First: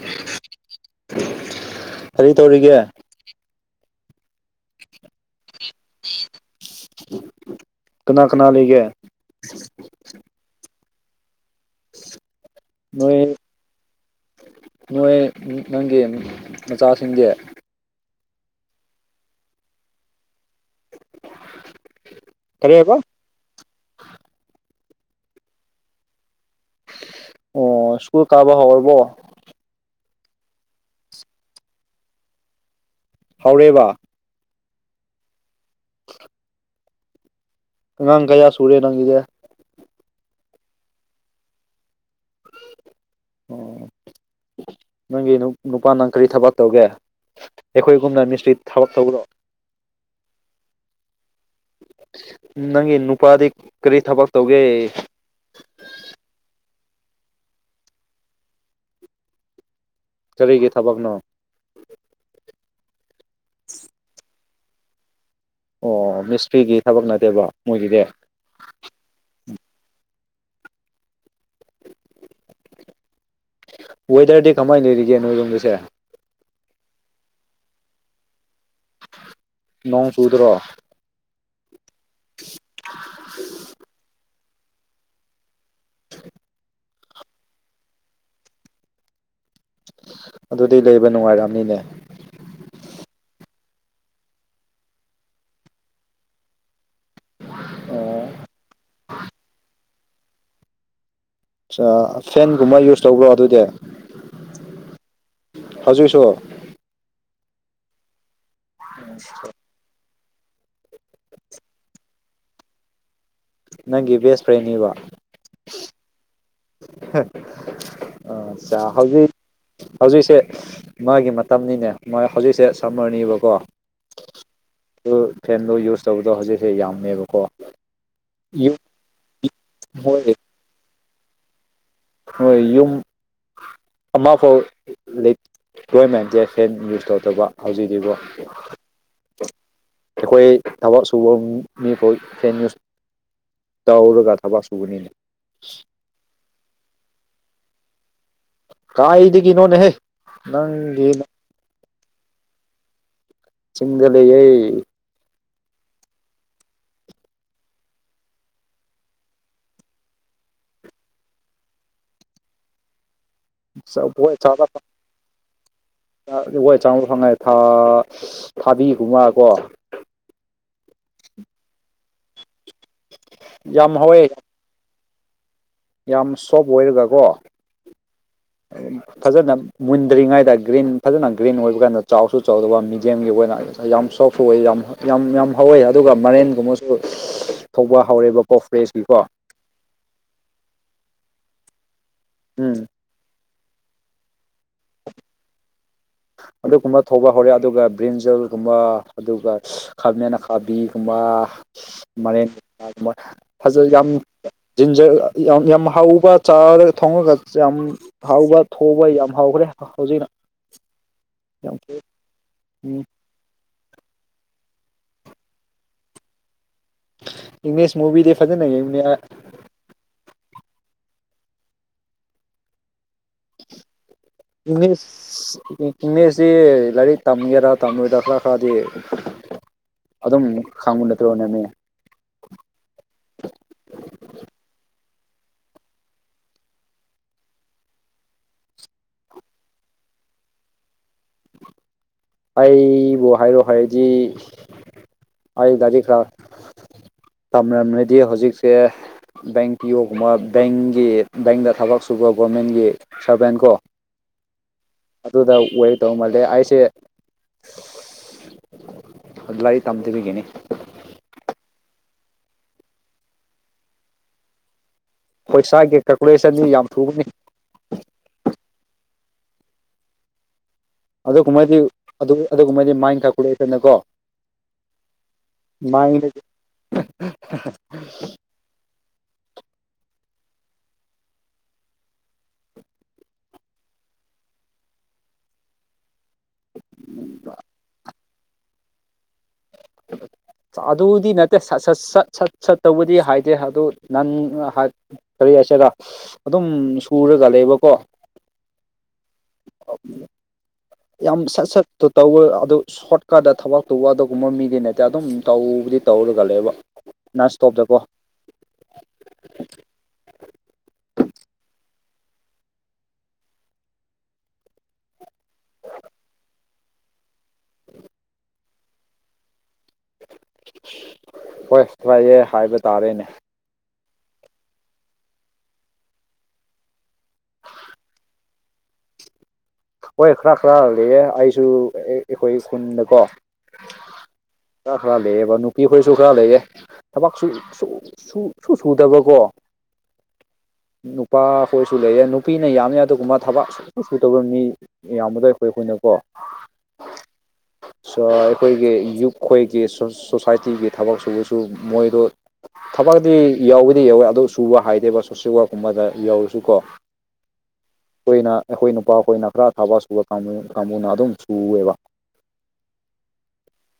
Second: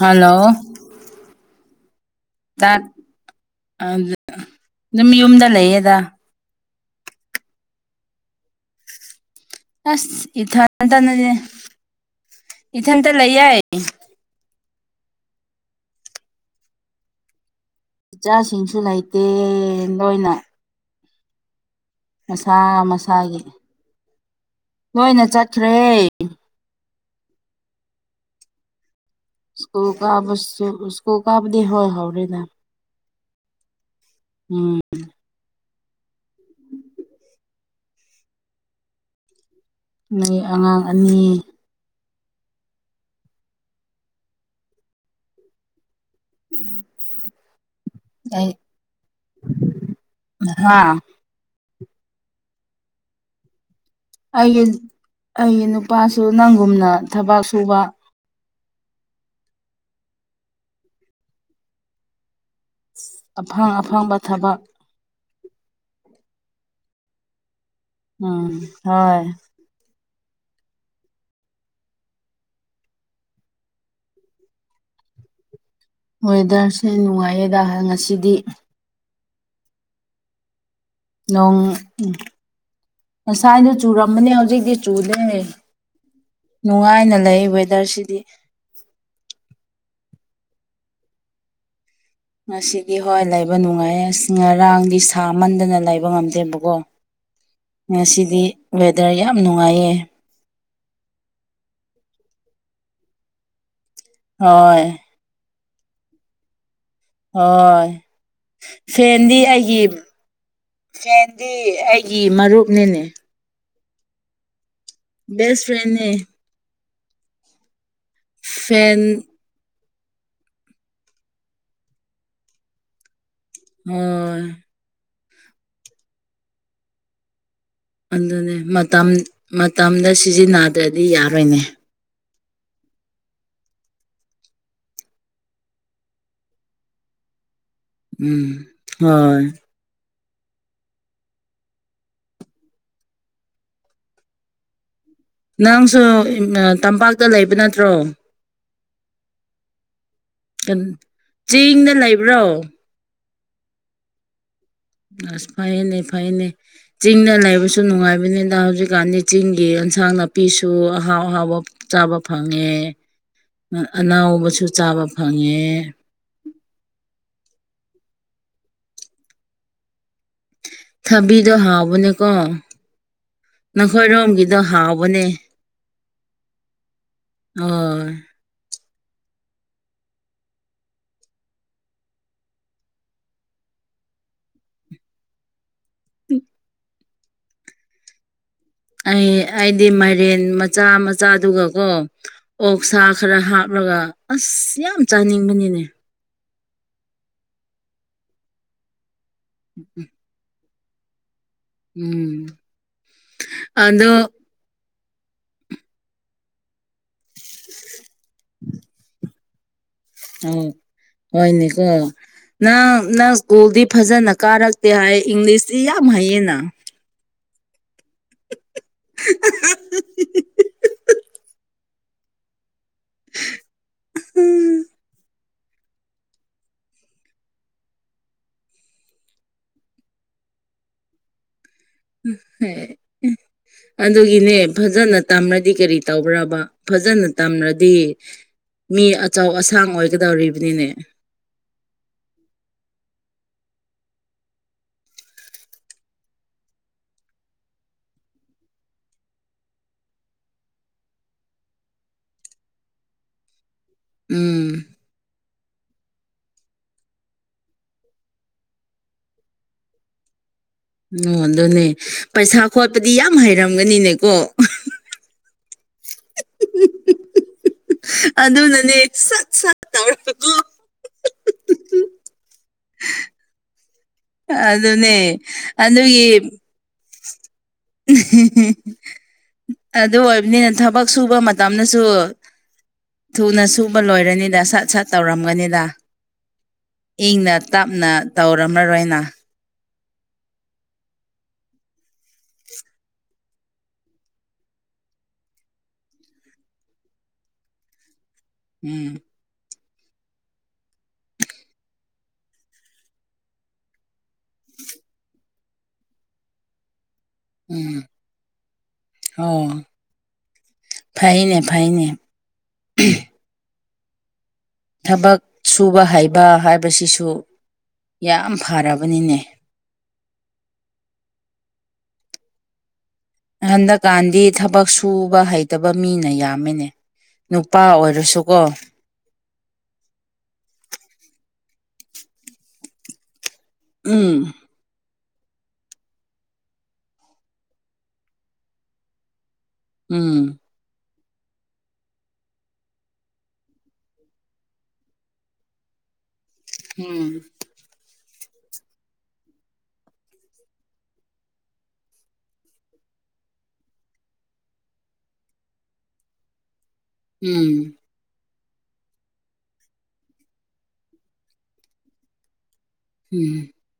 ꯍꯥꯜꯂꯣ ꯀꯔꯤ ꯇꯧꯔꯤꯒꯦ ꯗꯨꯝ ꯌꯨꯝꯗ ꯂꯩꯌꯦꯗ ꯀꯅꯥꯀꯅꯥ ꯂꯩꯒꯦ ꯏꯊꯟꯇꯅꯤ ꯏꯊꯟꯇꯥ ꯅꯣꯏ ꯂꯩꯌꯦ ꯅꯣꯏ ꯅꯪꯒꯤ ꯃꯆꯥꯁꯤꯡꯗꯤ ꯏꯆꯥꯁꯤꯡꯁꯨ ꯂꯩꯇꯦ ꯅꯣꯏꯅ [inaudible] ꯃꯁꯥ ꯀꯔꯤ ꯍꯥꯏꯕ ꯃꯁꯥꯒꯤ ꯂꯣꯏꯅ ꯆꯠꯈ꯭ꯔꯦ ꯑꯣ ꯁ꯭ꯀꯨꯜꯀꯥꯕꯥ ꯍꯧꯔꯕꯣ ꯁ꯭ꯀꯨꯜ ꯀꯥꯕꯁꯨ ꯁ꯭ꯀꯨꯜ ꯀꯥꯕꯗꯤ ꯏꯍꯧ ꯍꯧꯗꯦꯗ ꯍꯧꯔꯦꯕ ꯎꯝ [inaudible] ꯑꯪꯉꯥꯡ ꯀꯌꯥ ꯁꯔꯦ ꯅꯪꯒꯤꯗꯦ ꯅꯣꯏ ꯑꯉꯥꯡ ꯑꯅꯤ ꯑꯣ ꯅꯪꯒꯤꯅ ꯅꯨꯄꯥꯥꯟꯅ ꯀꯔꯤ ꯊꯕꯛ ꯇꯧꯒꯦ ꯑꯩꯈꯣꯏꯒꯨꯝꯅ ꯑꯩ ꯃꯤꯁꯇ꯭ꯔꯤ ꯊꯕꯛ ꯇꯧꯕ꯭ꯔꯣ ꯍꯥ ꯅꯪꯒꯤ ꯅꯨꯄꯥꯗꯤ ꯀꯔꯤ ꯊꯕꯛ ꯑꯩꯒꯤ ꯇꯧꯒꯦ ꯑꯩꯒꯤ ꯅꯨꯄꯥꯁꯨ ꯅꯪꯒꯨꯝꯅ ꯊꯕꯛ ꯁꯨꯕ ꯀꯔꯤꯒꯤ ꯊꯕꯛꯅꯣ ꯑꯐꯪ ꯑꯐꯪꯕ ꯊꯕꯛ ꯑꯣ ꯃꯤꯁꯇ꯭ꯔꯤꯒꯤ ꯊꯕꯛ ꯅꯠꯇꯦꯕ ꯃꯣꯏꯒꯤꯗꯤ ꯎꯝ ꯍꯣꯏ ꯋꯦꯗꯔꯗꯤ ꯀꯃꯥꯏꯅ ꯂꯩꯔꯤꯒꯦ ꯅꯣꯏ ꯌꯣꯝꯗꯁꯦ ꯋꯦꯗꯔꯁꯦ ꯅꯨꯡꯉꯥꯏꯌꯦꯗ ꯉꯁꯤꯗꯤ ꯅꯣꯡ ꯆꯨꯗ꯭ꯔꯣ ꯅꯣꯡ ꯎꯝ ꯉꯁꯥꯏꯗꯣ ꯆꯨꯔꯝꯕꯅꯦ ꯍꯧꯖꯤꯛ ꯗꯤ ꯆꯨꯗꯦꯅꯦ ꯅꯨꯡꯉꯥꯏꯅ ꯂꯩ ꯋꯦꯗꯔꯁꯤꯗꯤ ꯑꯗꯨꯗꯤ ꯂꯩꯕ ꯅꯨꯡꯉꯥꯏꯔꯝ ꯅꯤꯅꯦ ꯉꯁꯤꯗꯤ ꯍꯣꯏ ꯂꯩꯕ ꯅꯨꯡꯉꯥꯏ ꯑꯁ ꯉꯔꯥꯡꯗꯤ ꯁꯥꯃꯟꯗꯅ ꯂꯩꯕ ꯉꯝꯗꯦꯕꯀꯣ ꯉꯁꯤꯗꯤ ꯋꯦꯗꯔ ꯌꯥꯝ ꯅꯨꯡꯉꯥꯏꯌꯦ ꯑꯁꯥ ꯐꯦꯟꯒꯨꯝꯕ ꯌꯨꯁ ꯇꯧꯕ꯭ꯔꯣ ꯑꯗꯨꯗꯤ ꯍꯣꯏ ꯍꯧꯖꯤꯛ ꯁꯨ ꯍꯣꯏ ꯐꯦꯟꯗꯤ ꯑꯩꯒꯤ ꯐꯦꯟꯗꯤ ꯑꯩꯒꯤ ꯃꯔꯨꯞꯅꯤꯅꯦ ꯅꯪꯒꯤ ꯕꯦꯁ ꯐ꯭ꯔꯦꯟ ꯅꯤꯕ ꯕꯦꯁ ꯐ꯭ꯔꯦꯟꯅꯦ ꯑꯆꯥ ꯐꯦꯟ ꯍꯧꯖꯤꯛ ꯍꯧꯖꯤꯛꯁꯦ ꯃꯥꯒꯤ ꯃꯇꯝꯅꯤꯅꯦ ꯃꯥ ꯍꯧꯖꯤꯛꯁꯦ ꯁꯝꯃꯔꯅꯤꯕ ꯍꯣꯏ ꯐꯦꯟꯗꯣ ꯌꯨꯁ ꯇꯧꯕꯗꯣ ꯍꯧꯖꯤꯛꯁꯦ ꯌꯥꯝꯃꯦꯕꯀꯣ ꯑꯗꯨꯅꯦ ꯌꯨꯝ ꯃꯇꯝ ꯃꯇꯝꯗ ꯍꯣꯏ ꯁꯤꯖꯤꯟꯅꯗ꯭ꯔꯗꯤ ꯌꯥꯔꯣꯏꯅꯦ ꯍꯣꯏ ꯌꯨꯝ ꯑꯃꯐꯥꯎ ꯂꯩꯇꯦꯅꯦ ꯐꯦꯟ ꯌꯨꯁ ꯇꯧꯗꯕ ꯍꯧꯖꯤꯛꯗꯤꯀꯣ ꯎꯝ ꯍꯣꯏ ꯑꯩꯈꯣꯏ ꯊꯕꯛ ꯁꯨꯕ ꯃꯤꯐꯥꯎ ꯐꯦꯟ ꯌꯨꯁ ꯇꯧꯔꯒ ꯊꯕꯛ ꯁꯨꯕꯅꯤꯅꯦ ꯅꯪꯁꯨ ꯇꯝꯄꯥꯛꯇ ꯂꯩꯕ ꯅꯠꯇ꯭ꯔꯣ ꯀꯥꯏꯗꯒꯤ ꯅꯣꯅꯦ ꯍꯦ ꯆꯤꯡꯗ ꯂꯩꯕ꯭ꯔꯣ ꯆꯤꯡꯗ ꯂꯩꯩꯌꯦ ꯑꯁ ꯐꯩꯌꯦꯅꯦ ꯐꯩꯌꯦꯅꯦ ꯆꯤꯡꯗ ꯂꯩꯕꯁꯨ ꯅꯨꯡꯉꯥꯏꯕꯅꯤꯗ ꯍꯧꯖꯤꯛꯀꯥꯟꯗꯤ ꯆꯤꯡꯒꯤ ꯑꯦꯟꯁꯥꯡ ꯅꯥꯄꯤ ꯅꯥꯄꯤꯁꯨ ꯑꯍꯥꯎ ꯑꯍꯥꯎꯕ ꯆꯥꯕ ꯐꯪꯉꯦ ꯑꯅꯥꯎꯕꯁꯨ ꯆꯥꯗ ꯆꯥꯕ ꯐꯪꯉꯦ ꯐꯣꯏ ꯆꯥꯗ ꯐꯪꯉꯥꯏ ꯊꯥꯕꯤꯒꯨꯝꯕꯀꯣ ꯊꯕꯤꯗꯣ ꯍꯥꯎꯕꯅꯦꯀꯣ ꯌꯥꯝ ꯍꯥꯎꯋꯦ ꯅꯈꯣꯏꯔꯣꯝꯒꯤꯗꯣ ꯍꯥꯎꯕ ꯑꯣꯅꯦ ꯌꯥꯝ ꯁꯣꯐ ꯑꯣꯏꯔꯒꯀꯣ ꯍꯣꯏ ꯐꯖꯅ ꯃꯨꯟꯗ꯭ꯔꯤꯉꯩꯗ ꯒ꯭ꯔꯤꯟ ꯐꯖꯅ ꯒ꯭ꯔꯤꯟ ꯑꯣꯏꯕ ꯀꯥꯟꯗ ꯆꯥꯎꯁꯨ ꯆꯥꯎꯗꯕ ꯃꯤꯗꯤꯌꯝ ꯑꯣꯏꯅ ꯌꯥꯝ ꯁꯣꯞ ꯑꯣꯢ ꯌꯥꯝ ꯌꯥꯝ ꯌꯥꯝ ꯍꯧꯋꯦ ꯑꯗꯨꯒ ꯃꯔꯦꯟꯒꯨꯝꯕꯁꯨ ꯊꯧꯕ ꯍꯧꯔꯦꯕꯀꯣ ꯐ꯭ꯔꯦꯁꯀꯤꯀꯣ ꯑꯩ ꯑꯩꯗꯤ ꯃꯥꯏꯔꯦꯟ ꯃꯆꯥ ꯃꯆꯥꯗꯨꯒꯀꯣ ꯎꯝ ꯑꯣꯛ ꯁꯥ ꯈꯔ ꯍꯥꯞ ꯄꯨꯔꯒ ꯑꯁ ꯌꯥꯝ ꯆꯥꯅꯤꯡꯕꯅꯤꯅꯦ ꯑꯗꯨꯒꯨꯝꯕ ꯊꯧꯕ ꯍꯧꯔꯦ ꯑꯗꯨꯒ ꯕ꯭ꯔꯤꯟꯖꯜꯒꯨꯝꯕ ꯑꯗꯨꯒ ꯈꯃꯦꯟ ꯑꯈꯥꯕꯤ ꯀꯨꯝꯕ ꯎꯝ ꯃꯔꯦꯟ ꯃꯆꯥ ꯒꯨꯝꯕ ꯐꯖ ꯌꯥꯝ ꯑꯗꯣ ꯖꯤꯟꯖꯔ ꯌꯥꯝ ꯌꯥꯝ ꯍꯥꯎꯕ ꯆꯥꯔꯒ ꯊꯣꯡꯉꯒ ꯌꯥꯝ ꯍꯥꯎꯕ ꯊꯧꯕ ꯌꯥꯝ ꯍꯥꯎꯈ꯭ꯔꯦ ꯑꯧꯍꯧꯖꯤꯛꯅ ꯍꯣꯢꯅꯦꯀꯣ ꯅꯪ ꯎꯝ ꯅꯪ ꯢꯋꯀꯨꯜꯗꯤꯞ ꯐꯖꯅ ꯀꯥꯔꯛꯇꯦ ꯍꯥꯏ ꯏꯪꯂꯤꯁꯇꯤ ꯌꯥꯝ ꯍꯌꯦꯡꯅ ꯏꯪꯂꯤꯁ ꯃꯨꯚꯤꯗꯤ ꯐꯖꯅ ꯌꯦꯡꯕꯅꯦ ꯑꯩ ꯎꯝ ꯏꯪꯂꯤꯁ ꯏꯪꯂꯤꯁꯁꯤ ꯂꯥꯏꯔꯤꯛ ꯇꯝꯒꯦꯔꯥ ꯇꯝꯃꯣꯏꯗ꯭ꯔꯥ ꯈꯔ ꯈꯔꯗꯤ ꯑꯗꯨꯝ ꯈꯥꯡꯕ ꯅꯠꯇ꯭ꯔꯅꯦꯃꯤ ꯑꯗꯨꯒꯤꯅꯦ ꯐꯖꯅ ꯇꯝꯔꯗꯤ ꯀꯔꯤ ꯇꯧꯕ꯭ꯔꯕ ꯐꯖꯅ ꯇꯝꯔꯗꯤ ꯃꯤ ꯑꯆꯧ ꯑꯁꯥꯡ ꯑꯣꯏꯒꯗꯧꯔꯤꯕꯅꯤꯅꯦ ꯑꯩꯕꯨ ꯍꯥꯏꯔꯣ ꯍꯥꯏꯗꯤ ꯑꯩ ꯗꯤ ꯈꯔ ꯇꯝꯔꯝꯔꯗꯤ ꯍꯧꯖꯤꯛꯁꯦ ꯕꯦꯡ ꯄꯤꯌꯣꯒꯨꯝꯕ ꯕꯦꯡꯒꯤ ꯕꯦꯡꯗ ꯊꯕꯛ ꯁꯨꯕ ꯒꯣꯔꯃꯦꯟꯒꯤ ꯁꯥꯔꯚꯦꯟ ꯀꯣ ꯎꯝ ꯑꯗꯨꯗ ꯑꯣꯏ ꯇꯧꯕꯃꯜꯂꯦ ꯑꯩꯁꯦ ꯂꯥꯏꯔꯤꯛ ꯇꯝꯗꯕꯤꯒꯤꯅꯤ ꯑꯣ ꯑꯗꯨꯅꯦ ꯄꯩꯁꯥ ꯈꯣꯠꯄꯗꯤ ꯌꯥꯝ ꯍꯩꯔꯝꯒꯅꯤꯅꯦꯀꯣ ꯄꯩꯁꯥꯒꯤ ꯀꯥꯜꯀꯨꯂꯦꯁꯟꯗꯤ ꯌꯥꯝ ꯊꯨꯕꯅꯤ ꯑꯗꯨꯅꯅꯦ ꯁꯠ ꯁꯠ ꯇꯧꯔꯒ ꯀꯣ ꯑꯗꯨꯒꯨꯝꯕꯗꯤ ꯑꯗꯨꯒꯨꯝꯕꯗꯤ ꯃꯥꯏꯟ ꯀꯥꯜꯀꯨꯂꯦꯇꯔꯅꯀꯣ ꯑꯗꯨꯅꯦ ꯑꯗꯨꯒꯤ ꯍꯤꯍꯤꯍꯤ ꯑꯗꯨ ꯑꯣꯏꯕ ꯅꯤꯅ ꯊꯕꯛ ꯁꯨꯕ ꯃꯇꯝꯗꯁꯨ ꯊꯨꯅ ꯁꯨꯕ ꯂꯣꯏꯔꯅꯤꯗ ꯁꯠ ꯁꯠ ꯇꯧꯔꯝꯒꯅꯤꯗ ꯏꯪꯅ ꯇꯞꯅ ꯇꯧꯔꯝꯂꯔꯣꯏ ꯅꯪ ꯑꯗꯨꯗꯤ ꯅꯠꯇꯦ ꯁꯠ ꯁꯠ ꯁꯠ ꯁꯠ ꯁꯠꯇꯧꯕꯗꯤ ꯍꯥꯏꯗꯦ ꯑꯗꯨ ꯅ ꯀꯔꯤ ꯀꯩ ꯍꯥꯏꯁꯤꯔ ꯑꯗꯨꯝ ꯁꯨꯔꯒ ꯂꯩꯕꯀꯣ ꯎꯝ ꯑꯣ ꯌꯥꯝ ꯁꯠ ꯁꯠꯇꯨ ꯇꯧꯕ ꯑꯗꯨ ꯁꯣꯔꯠꯀꯠꯇ ꯊꯕꯛ ꯇꯧꯕ ꯑꯗꯨꯒꯨꯝꯕ ꯃꯤꯗꯤ ꯅꯠꯇꯦ ꯑꯗꯨꯝ ꯇꯧꯕ ꯗꯤ ꯇꯧꯔꯒꯂꯩꯕ ꯎꯝ ꯑꯣ ꯐꯩꯅꯦ ꯐꯩꯅꯦ [unintelligible] ꯊꯕꯛ ꯁꯨꯕ ꯍꯩꯕ ꯍꯥꯏꯕꯁꯤꯁꯨ ꯌꯥꯝ ꯐꯔꯕꯅꯤꯅꯦ ꯍꯣꯏ ꯐꯩꯌꯦ ꯍꯥꯏꯕ ꯇꯥꯔꯦꯅꯦ ꯍꯟꯗꯛꯀꯥꯟꯗꯤ ꯊꯕꯛ ꯁꯨꯕ ꯍꯩꯇꯕ ꯃꯤꯅ ꯌꯥꯝꯃꯤꯅꯦ ꯅꯨꯄꯥ ꯑꯣꯏꯔꯁꯨꯀꯣ ꯍꯣꯏ ꯈꯔ ꯈꯔ ꯂꯩꯌꯦ ꯑꯩꯁꯨ ꯑꯩꯈꯣꯏ ꯈꯨꯟꯗꯀꯣ ꯎꯝ ꯈꯔ ꯈꯔ ꯂꯩꯑꯦꯕ ꯅꯨꯄꯤ ꯈꯣꯏꯁꯨ ꯈꯔ ꯂꯩꯑꯦ ꯊꯕꯛ ꯁꯨ ꯁꯨ ꯁꯨ ꯁꯨꯗꯕꯀꯣ ꯎꯝ ꯅꯨꯄꯥ ꯈꯣꯏꯁꯨ ꯂꯩꯌꯦ ꯅꯨꯄꯤꯅ ꯌꯥꯝꯃꯤ ꯑꯗꯨꯒꯨꯝꯕ ꯊꯕꯛ ꯁꯨꯛ ꯁꯨ ꯁꯨꯗꯕ ꯃꯤ ꯌꯥꯝꯕꯗꯣ ꯑꯩꯈꯣꯏ ꯈꯨꯟꯅꯀꯣ ꯍꯝ ꯑꯩꯈꯣꯏꯒꯤ ꯌꯨꯠ ꯈꯣꯏꯒꯤ ꯁꯣꯁꯥꯏꯇꯤꯒꯤ ꯊꯕꯛ ꯁꯨꯕꯨꯁꯨ ꯃꯣꯏꯗꯣ ꯊꯕꯛꯗꯤ ꯌꯥꯎꯕꯗꯤ ꯌꯥꯎꯋꯦ ꯑꯗꯨ ꯁꯨꯕ ꯍꯥꯏꯗꯦꯕ ꯁꯣꯁꯦꯜ ꯋꯥꯔꯛꯀꯨꯝꯕꯗ ꯌꯥꯎꯔꯁꯨꯀꯣ ꯎꯝ ꯑꯩꯅ ꯑꯩꯈꯣꯏ ꯅꯨꯄꯥ ꯈꯣꯏꯅ ꯈꯔ ꯊꯕꯛ ꯁꯨꯕ ꯀꯥꯡꯕꯨ ꯀꯥꯡꯕꯨꯅ ꯑꯗꯨꯝ ꯁꯨꯋꯦꯕ ꯎꯝ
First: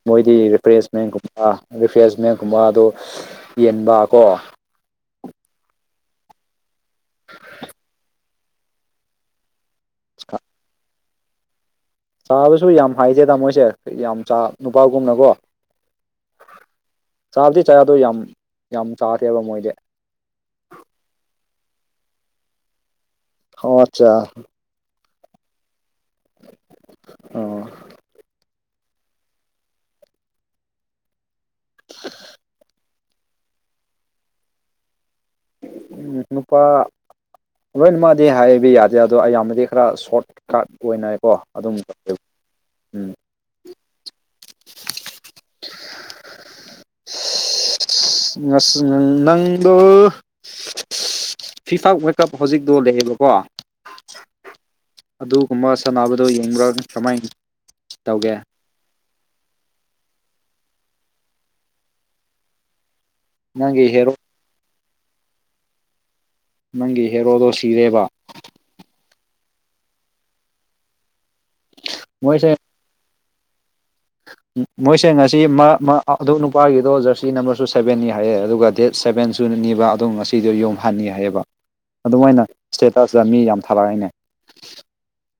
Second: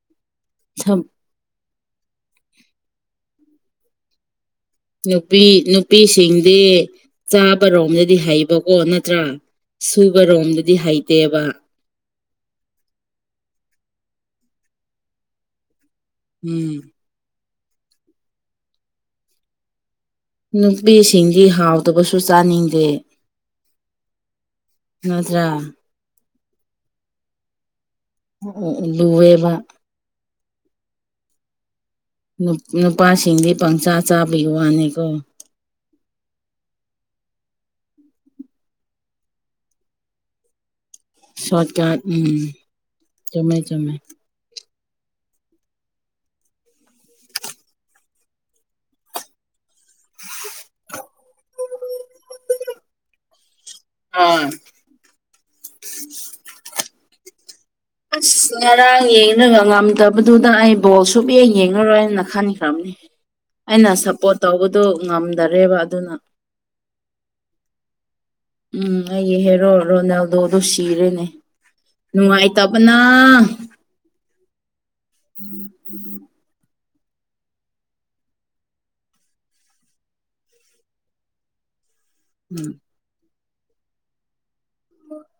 ꯃꯣꯏꯗꯤ ꯊꯝ ꯔꯤꯐ꯭ꯔꯦꯁꯃꯦꯟꯒꯨꯝꯕ ꯔꯤꯐ꯭ꯔꯦꯁꯃꯦꯟꯒꯨꯝꯕ ꯑꯗꯣ ꯌꯦꯟꯕꯀꯣ ꯅꯨꯄꯤ ꯅꯨꯄꯤꯁꯤꯡꯗꯤ ꯆꯥꯕꯔꯣꯝꯗꯗꯤ ꯍꯩꯕꯀꯣ ꯅꯠꯇ꯭ꯔꯥ ꯁꯨꯕ ꯔꯣꯝꯗꯗꯤ ꯍꯩꯇꯦꯕ ꯆꯥꯕꯁꯨ ꯌꯥꯝ ꯍꯩꯇꯦꯗ ꯃꯣꯏꯁꯦ ꯌꯥꯝ ꯆꯥ ꯅꯨꯄꯥꯒꯨꯝꯅꯀꯣ ꯎꯝ ꯆꯥꯕꯗꯤ ꯆꯥꯏ ꯑꯗꯣ ꯌꯥꯝ ꯌꯥꯝ ꯆꯥꯗꯦꯕ ꯃꯣꯏꯗꯤ ꯅꯨꯄꯤꯁꯤꯡꯗꯤ ꯍꯥꯎꯇꯕꯁꯨ ꯆꯥꯅꯤꯡꯗꯦ ꯑꯣ ꯑꯆꯥ ꯅꯠꯇ꯭ꯔ ꯑꯥ ꯎ ꯂꯨꯌꯦꯕ ꯅꯨ ꯅꯨꯄꯥꯁꯤꯡꯗꯤ ꯄꯪꯆꯥ ꯆꯥꯕꯒꯤ ꯋꯥꯅꯤꯀꯣ ꯅꯨꯄꯥ [unintelligible] ꯂꯣꯏꯅ ꯃꯥꯗꯤ ꯍꯥꯏꯕ ꯌꯥꯗꯦ ꯑꯗꯣ ꯑꯌꯥꯝꯕꯗꯤ ꯈꯔ ꯁꯣꯠ ꯀꯥꯠ ꯀꯣꯏꯅꯩ ꯀꯣ ꯑꯗꯨꯝ ꯁꯣꯔꯠꯀꯠ ꯎꯝ ꯎꯝ ꯆꯨꯝꯃꯦ ꯆꯨꯝꯃꯦ [unintelligible] [unintelligible] ꯉꯁꯤ ꯅꯪꯗꯣ ꯐꯤꯐꯥ ꯋꯥ ꯀꯞ ꯍꯧꯖꯤꯛꯗꯣ ꯂꯩꯌꯦꯕꯀꯣ ꯑꯥ ꯑꯗꯨꯒꯨꯝꯕ ꯁꯥꯟꯅꯕꯗꯣ ꯌꯦꯡꯕ꯭ꯔꯥ ꯀꯃꯥꯏ ꯑꯁ ꯉꯔꯥꯡ ꯌꯦꯡꯔꯒ ꯉꯝꯗꯕ ꯗꯨꯗ ꯑꯩ ꯕꯣꯜ ꯁꯨꯛ ꯌꯦꯡ ꯌꯦꯡꯉꯔꯣꯏꯅ ꯈꯟꯈ꯭ꯔꯕꯅꯤ ꯅꯪꯒꯤ ꯑꯩꯅ ꯍꯦꯔꯣ ꯁꯞꯄꯣꯔꯠ ꯇꯧꯕ ꯗꯣ ꯉꯝꯗꯔꯦꯕ ꯑꯗꯨꯅ ꯅꯪꯒꯤ ꯍꯦꯔꯣꯗꯣ ꯁꯤꯔꯦꯕ ꯎꯝ ꯑꯩꯒꯤ ꯍꯦꯔꯣ ꯔꯣꯅꯥꯜꯗꯣꯗꯨꯨ ꯁꯤꯔꯦꯅꯦ ꯅꯨꯡꯉꯥꯢ ꯃꯣꯏꯁꯦ ꯇꯕꯅꯥ ꯃꯣꯏꯁꯦ ꯉꯁꯤ ꯃꯥ ꯃꯥ ꯑꯗꯨ ꯅꯨꯄꯥꯒꯤ ꯑꯗꯣ ꯖꯔꯁꯤ ꯅꯝꯕꯔꯁꯨ ꯁꯕꯦꯟꯅꯤ ꯍꯥꯏꯌꯦ ꯑꯗꯨꯒ ꯗꯦꯠ ꯁꯕꯦꯟꯁꯨ ꯅꯤꯕ ꯑꯗꯨꯝ ꯉꯁꯤꯗꯤ ꯌꯨꯝ ꯍꯟꯅꯤ ꯍꯥꯏꯌꯦꯕ ꯑꯗꯨꯃꯥꯏꯅ ꯎꯝ ꯏꯁꯇꯦꯇ ꯑꯁꯤꯗ ꯃꯤ ꯌꯥꯝ ꯊꯥꯂꯛꯏꯅꯦ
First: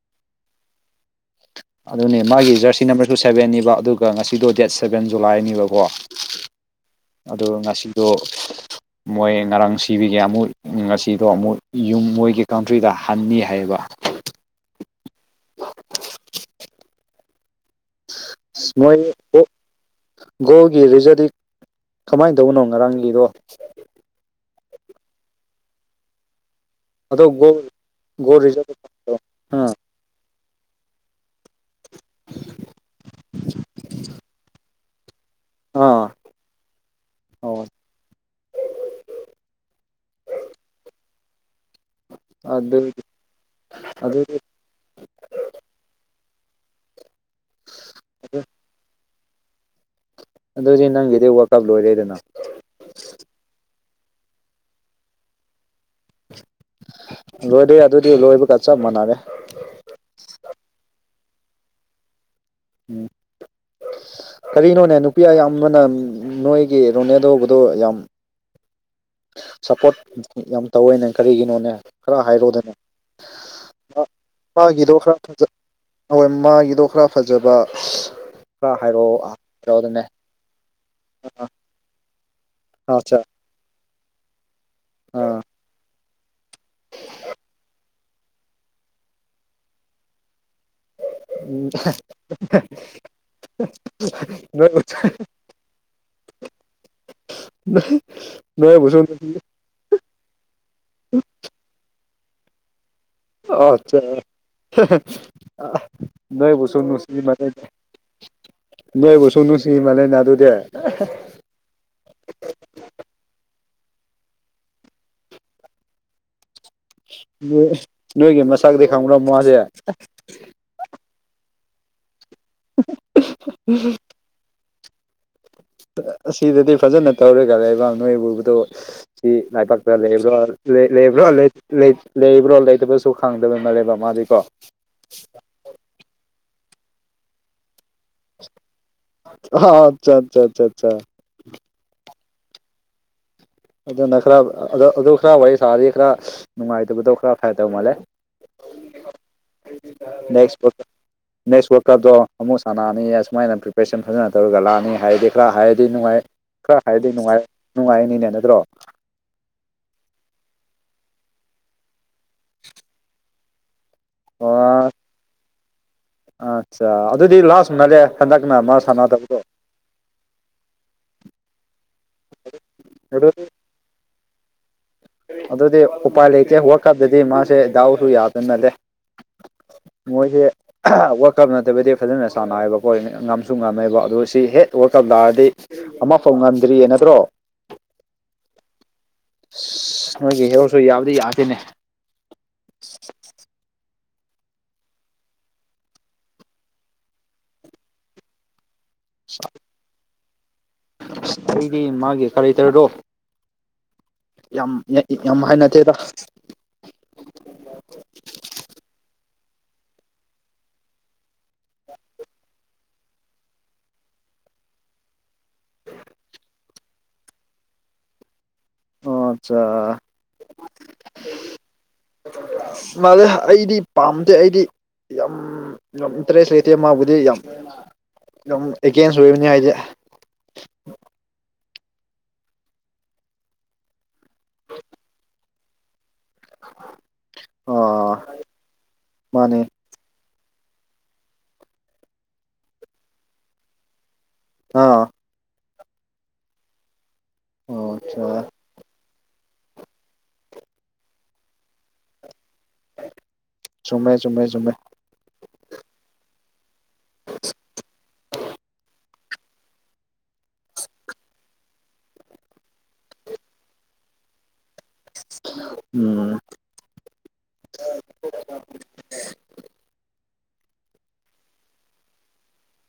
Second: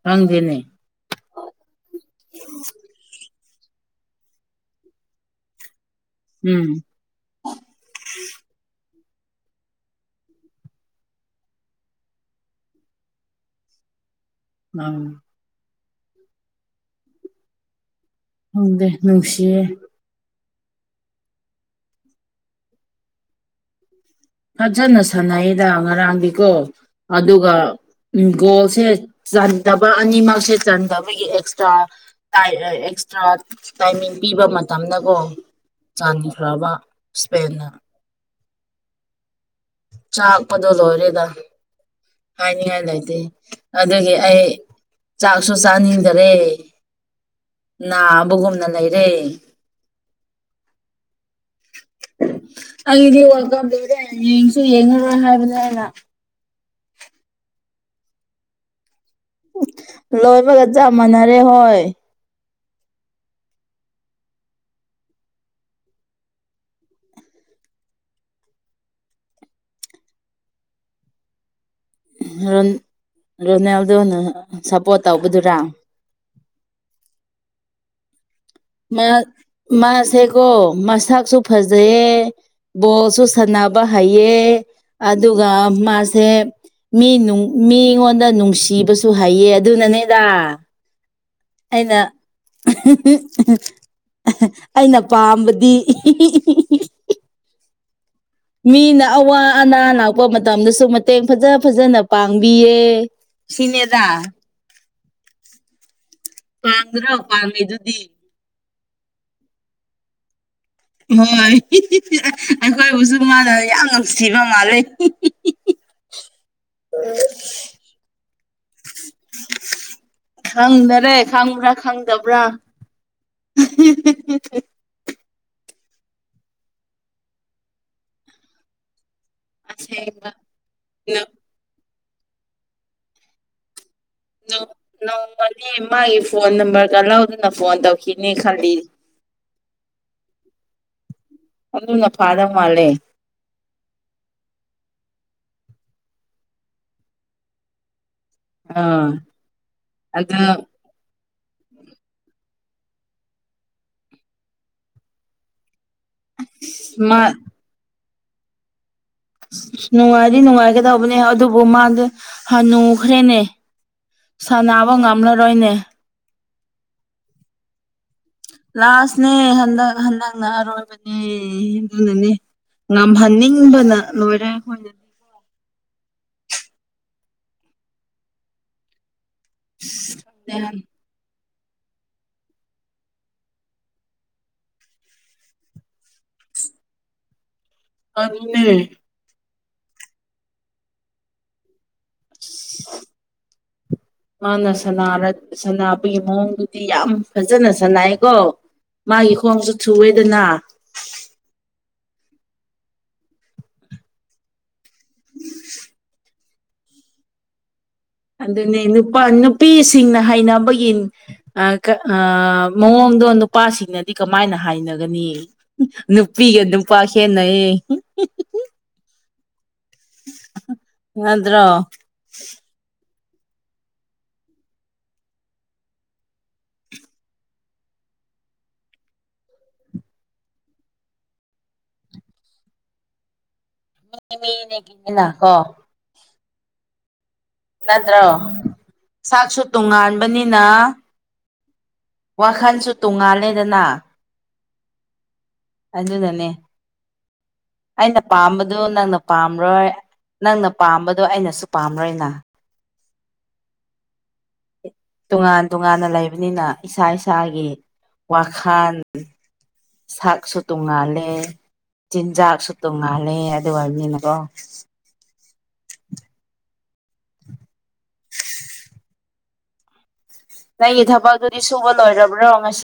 ꯈꯪꯗꯦꯅꯦ ꯑꯗꯨꯅꯦ ꯃꯥꯒꯤ ꯖꯔꯁꯤ ꯅꯝꯕꯔꯁꯨ ꯁꯕꯦꯟꯅꯤꯕ ꯑꯗꯨꯒ ꯉꯁꯤꯗꯣ ꯗꯦꯠ ꯁꯚꯦꯟ ꯖꯨꯂꯥꯏꯅꯦꯕꯀꯣ ꯎꯝ ꯑꯗꯣ ꯉꯁꯤꯗꯣ ꯃꯣꯏ ꯉꯔꯥꯡ ꯁꯤꯕꯤꯒꯦ ꯑꯃꯨꯛ ꯉꯁꯤꯗꯣ ꯑꯃꯨꯛ ꯌꯨꯝ ꯃꯣꯏꯒꯤ ꯀꯥꯎꯟꯇ꯭ꯔꯤꯗ ꯍꯟꯅꯤ ꯍꯥꯏꯌꯦꯕ ꯎꯝ ꯈꯪꯗꯦ ꯃꯣꯏ ꯅꯨꯡꯁꯤꯌꯦ ꯒꯣꯜꯒꯤ ꯔꯤꯖꯔꯗꯤ ꯀꯃꯥꯏꯅ ꯇꯧꯕꯅꯣ ꯉꯔꯥꯡꯒꯤꯗꯣ ꯐꯖꯅ ꯁꯥꯟꯅꯩꯌꯦꯗ ꯉꯔꯥꯡꯗꯤꯀꯣ ꯑꯗꯣ ꯑꯗꯨꯒ ꯒꯣꯜ ꯒꯣꯜ ꯔꯤꯖꯜ ꯒꯣꯜꯁꯦ ꯑꯥ ꯆꯟꯗꯕ ꯑꯅꯤꯃꯛꯁꯦ ꯆꯟꯗꯕꯒꯤ ꯑꯦꯛꯁ ꯑꯦꯛꯁꯇ꯭ꯔꯥ ꯑꯦꯛꯁꯇ꯭ꯔꯥ ꯇꯥꯏꯃꯤꯡ ꯄꯤꯕ ꯃꯇꯝꯅꯀꯣ ꯑꯥ ꯆꯥꯟꯈ꯭ꯔꯕ ꯑꯣ ꯏꯁꯄꯦꯟꯅ ꯆꯥꯛꯄꯗꯣ ꯂꯣꯔꯦꯗ ꯍꯥꯏꯅꯤꯡꯉꯥꯏ ꯑꯗꯨ ꯂꯩꯇꯦ ꯑꯗꯨꯗꯒꯤ ꯑꯗꯨꯗꯤ ꯑꯩ ꯆꯥꯛꯁꯨ ꯆꯥꯅꯤꯡꯗꯔꯦ ꯅꯥꯕꯨꯒꯨꯝꯅ ꯂꯩꯔꯦ ꯑꯗꯨꯗꯣ ꯅꯪꯒꯤꯗꯤ ꯋꯥꯜ ꯀꯥꯞ ꯂꯣꯏꯔꯦꯗꯅ ꯑꯦ ꯌꯦꯡꯁꯨ ꯌꯦꯡꯉꯔꯣꯏ ꯍꯥꯏꯕꯅꯦ ꯑꯩꯅ ꯂꯣꯏꯔꯦ ꯑꯗꯨꯗꯤ ꯂꯣꯏꯕꯒ ꯆꯞ ꯃꯥꯟꯅꯔꯦ ꯂꯣꯏꯕꯒ ꯆꯥꯞ ꯃꯥꯟꯅꯔꯦ ꯍꯣꯏ ꯎꯝ ꯀꯔꯤꯅꯣꯅꯦ ꯅꯨꯄꯤ ꯑꯌꯥꯝꯕꯅ ꯅꯣꯏꯒꯤ ꯔꯣꯅꯦꯗꯧꯕꯗꯣ ꯌꯥꯝ ꯁꯞꯄꯣꯔꯠ ꯌꯥꯝ ꯇꯧꯋꯦꯅꯦ ꯀꯔꯤꯒꯤꯅꯣꯅꯦ ꯈꯔ ꯍꯥꯏꯔꯣꯗꯅ ꯔꯣꯅꯦꯜꯗꯣꯅ ꯁꯞꯄꯣꯔꯠ ꯈꯔ ꯐꯖ ꯇꯧꯕꯗꯨꯔꯥ ꯍꯣꯏ ꯃꯥꯒꯤꯗꯣ ꯈꯔ ꯐꯖꯕ ꯈꯔ ꯃꯥ ꯍꯥꯏꯔꯛꯑꯣ ꯍꯥꯏꯔꯛꯑꯣꯗꯅꯦ ꯃꯥꯁꯦꯀꯣ ꯃꯁꯛꯁꯨ ꯐꯖꯩꯌꯦ ꯑꯠꯆꯥ ꯕꯣꯁꯨ ꯁꯥꯟꯅꯕ ꯍꯩꯑꯦ ꯑꯥ ꯑꯗꯨꯒ ꯃꯁꯦ ꯁꯦ ꯃꯤꯅꯨꯡ ꯃꯤꯉꯣꯟꯗ ꯅꯨꯡꯁꯤꯕꯁꯨ ꯍꯩꯌꯦ ꯑꯗꯨꯅꯅꯦꯗ ꯑꯩꯅ [unintelligible] ꯎ ꯑꯩꯅ ꯄꯥꯝꯕꯗꯤ ꯍꯤꯍꯤꯍꯤꯍꯤ [unintelligible] ꯅꯣꯏꯕꯨꯁꯨ ꯃꯤꯅ ꯑꯋꯥ ꯑꯅꯥ ꯂꯥꯛꯄ ꯃꯇꯝꯗꯁꯨ ꯃꯇꯦꯡ ꯐꯖ ꯐꯖꯅ ꯄꯥꯡꯕꯤꯌꯦ ꯑꯆꯥ ꯁꯤꯅꯦꯗ [unintelligible] ꯅꯣꯏꯕꯨꯁꯨ ꯅꯨꯁꯤ ꯄꯥꯡꯗ꯭ꯔꯣ ꯅꯔꯦꯅꯦ ꯄꯥꯡꯉꯤꯗꯨꯗꯤ ꯅꯣꯢꯕꯨꯁꯨ ꯅꯨꯁꯤ ꯃꯜꯂꯦ ꯅꯦ ꯑꯗꯨꯗꯤ ꯍꯣꯏ ꯍꯤꯍꯤꯍꯤ ꯑꯩꯈꯣꯏꯕꯨꯁꯨ ꯃꯥꯥꯟꯅ ꯌꯥꯝ ꯁꯤꯕꯃꯂꯦ ꯍꯤꯍꯤꯍꯤꯍꯤ ꯅꯣꯏꯒꯤ ꯃꯁꯥꯛꯗꯤ ꯈꯥꯡꯕ꯭ꯔ ꯃꯥꯁꯦ ꯈꯪꯗꯔꯦ ꯈꯪꯕ꯭ꯔꯥ ꯈꯪꯗꯕ꯭ꯔꯥ ꯍꯥꯍꯤꯍꯥꯍꯤ ꯑꯁꯤꯗꯗꯤ ꯐꯖꯅ ꯇꯧꯔꯦ ꯒꯥ ꯂꯩꯕꯥꯛ ꯅꯣꯏ ꯎꯕꯗꯣ ꯁꯤ ꯂꯥꯏꯕꯥꯛꯇ ꯑꯁꯦꯡꯕ ꯂꯩꯕ꯭ꯔꯣ ꯅꯪ ꯂꯩ꯭ꯔ ꯂꯩꯕ꯭ꯔꯣ ꯂꯩꯇꯕꯁꯨ ꯈꯪꯗꯕ ꯃꯔ ꯂꯩ ꯕ ꯅꯣꯡꯃꯅꯤ ꯃꯥꯒꯤ ꯐꯣꯟ ꯅꯝꯕꯔꯒ ꯂꯧꯗ ꯅ ꯐꯣꯟ ꯇꯧ ꯑꯠꯆꯥ ꯑꯆꯥ ꯑꯆꯥ ꯑꯆꯥ ꯑꯗꯨꯅ ꯐꯥꯗꯧ ꯃꯥꯂꯦ ꯑꯗꯨꯅ ꯈꯔ ꯑꯗꯣ ꯑꯗꯨ ꯈꯔ ꯋꯥꯔꯤ ꯁꯥꯗꯤ ꯈꯔ ꯅꯨꯡꯉꯥꯏꯇꯕꯗꯣ ꯈꯔ ꯐꯩꯗꯧ ꯃꯥꯜꯂꯦ ꯑꯥ ꯑꯗꯣ ꯅꯦꯛꯁ ꯅꯦꯛꯁ ꯋꯥꯔꯜ ꯀꯞꯇꯣ ꯑꯃꯨꯛ ꯁꯥꯟꯅꯑꯅꯤ ꯑꯁꯨꯃꯥꯏꯅ ꯄ꯭ꯔꯤꯄꯦꯔꯦꯁꯟ ꯐꯖꯅ ꯇꯧꯔꯒ ꯂꯥꯛꯑꯅꯤ ꯍꯥꯏꯗꯤ ꯈꯔ ꯍꯥꯏꯗꯤ ꯗꯤ ꯅꯨꯡꯉꯥꯏ ꯈꯔ ꯍꯥꯏꯔꯗꯤ ꯃꯥ ꯅꯨꯡꯉꯥꯏ ꯅꯨꯡꯉꯥꯏꯅꯤꯅꯦ ꯅꯠꯇ꯭ꯔꯣ ꯅꯨꯡꯉꯥꯏꯗꯤ ꯅꯨꯡꯉꯥꯏꯒꯗꯧꯕꯅꯦ ꯑꯗꯨꯕꯨ ꯃꯥꯗꯤ ꯍꯥꯟꯅꯨꯈ꯭ꯔꯦꯅꯦ ꯑꯣ ꯁꯥꯟꯅꯕ ꯉꯝꯂꯔꯣꯏꯅꯦ ꯑꯠꯆꯥ ꯑꯗꯨꯗꯤ ꯂꯥꯁ ꯃꯦꯗꯥ ꯂꯥꯁꯅꯦ ꯍꯟꯗꯛ ꯍꯟꯗꯒꯅ ꯑꯔꯣꯕꯅꯦ ꯑꯗꯨꯅꯅꯦ ꯑꯗꯨ ꯉꯝꯍꯟꯅꯤꯡꯕꯅ ꯂꯣꯏꯔꯦ ꯑꯈꯣꯏꯅ ꯑꯗꯨꯗꯤ ꯎꯄꯥꯏ ꯂꯩꯇꯦ ꯋꯥꯀꯞꯗꯗꯤ ꯃꯥꯁꯦ ꯗꯥꯎꯁꯨ ꯌꯥꯗꯅꯂꯦ ꯃꯣꯏ ꯍ ꯋꯥꯛ ꯋꯥꯔꯜ ꯀꯞ ꯅꯠꯇꯕꯗꯤ ꯐꯖꯅ ꯁꯥꯟꯅꯑꯕꯀꯣꯏ ꯉꯝꯁꯨ ꯉꯝꯃꯦꯕ ꯑꯗꯨ ꯁꯤ ꯍꯦꯛ ꯋꯥꯔꯜ ꯀꯞ ꯂꯥꯛꯑꯗꯤ ꯑꯃ ꯐꯥꯎ ꯉꯝꯗ꯭ꯔꯤꯌꯦ ꯅꯠꯇ꯭ꯔꯣ ꯑꯗꯨꯅꯦ ꯁ ꯅꯣꯏꯒꯤ ꯍꯦꯔꯣꯔꯁꯨ ꯌꯥꯕꯗꯤ ꯌꯥꯗꯦꯅꯦ [inaudible] ꯃꯥꯅ ꯁꯅꯥꯔꯛ ꯁꯅꯥꯕꯒꯤ ꯃꯑꯣꯡꯗꯨꯗꯤ ꯌꯥꯝ ꯐꯖꯅ ꯁꯥꯟꯅꯩꯀꯣ ꯃꯥꯒꯤ ꯈꯣꯡꯁꯨ ꯊꯨꯑꯦꯗꯅ ꯑꯩꯗꯤ ꯃꯥꯒꯤ ꯀꯔꯦꯛꯇꯔꯗꯣ ꯌꯥꯝ ꯉꯛꯑꯦ ꯌꯥꯝ ꯍꯥꯏꯅꯗꯦꯗ ꯑꯗꯨꯅꯤ ꯅꯨꯄꯥ ꯅꯨꯄꯤꯁꯤꯡꯅ ꯍꯩꯅꯕꯒꯤ ꯑ ꯀ ꯑ ꯃꯑꯣꯡꯗꯣ ꯅꯨꯄꯥꯁꯤꯡꯅꯗꯤ ꯀꯃꯥꯏꯅ ꯍꯥꯏꯅꯒꯅꯤ ꯅꯨꯄꯤꯒ ꯄꯥꯥ ꯈꯦꯠꯅꯩꯌꯦ ꯑꯣ ꯑꯆꯥ ꯃꯗ꯭ꯔꯣ ꯃꯥꯜꯂꯦ ꯑꯩꯗꯤ ꯄꯥꯝꯗꯦ ꯑꯩꯗꯤ ꯌꯥꯝ ꯌꯥꯝ ꯏꯟꯇꯔꯦꯁ ꯂꯩꯇꯦ ꯃꯥꯕꯨꯗꯤ ꯌꯥꯝ ꯌꯥꯝ ꯑꯦꯒꯦꯟꯁ ꯑꯣꯏꯕꯅꯦ ꯑꯩꯗꯤ ꯃꯤ ꯃꯤꯅ ꯄꯨꯋꯦꯅ [unintelligible] ꯀꯣ [inaudible] ꯅꯠꯇ꯭ꯔꯣ ꯃꯥꯅꯦ ꯁꯛꯁꯨ ꯇꯣꯉꯥꯟꯕꯅꯤꯅ ꯋꯥꯈꯟꯁꯨ ꯇꯣꯡꯉꯥꯜꯂꯦꯗꯅ ꯑꯥ ꯑꯗꯨꯅꯅꯦ ꯑꯣ ꯑꯩꯅ ꯄꯥꯝꯕꯗꯨ ꯅꯪꯅ ꯄꯥꯝꯔꯣꯏ ꯅꯪꯅ ꯄꯥꯝꯕꯗꯣ ꯑꯩꯅꯁꯨ ꯄꯥꯝꯔꯣꯏꯅ ꯆꯨꯝꯃꯦ ꯆꯨꯝꯃꯦ ꯆꯨꯝꯃꯦ ꯇꯣꯉꯥꯟ ꯇꯣꯉꯥꯟꯅ ꯂꯩꯕꯅꯤꯅ ꯏꯁꯥ ꯏꯁꯥꯒꯤ ꯋꯥꯈꯥꯟ ꯁꯥꯛꯁꯨ ꯇꯣꯡꯉꯥꯜꯂꯦ ꯆꯤꯟꯖꯥꯛꯁꯨ ꯇꯣꯡꯉꯥꯂꯦ ꯑꯗꯨ ꯑꯣꯏꯕꯅꯤꯅꯀꯣ ꯎꯝ ꯅꯪꯒꯤ ꯊꯕꯛꯗꯨꯗꯤ ꯁꯨꯕ ꯂꯣꯏꯔꯕ꯭ꯔꯣ ꯉꯁꯤ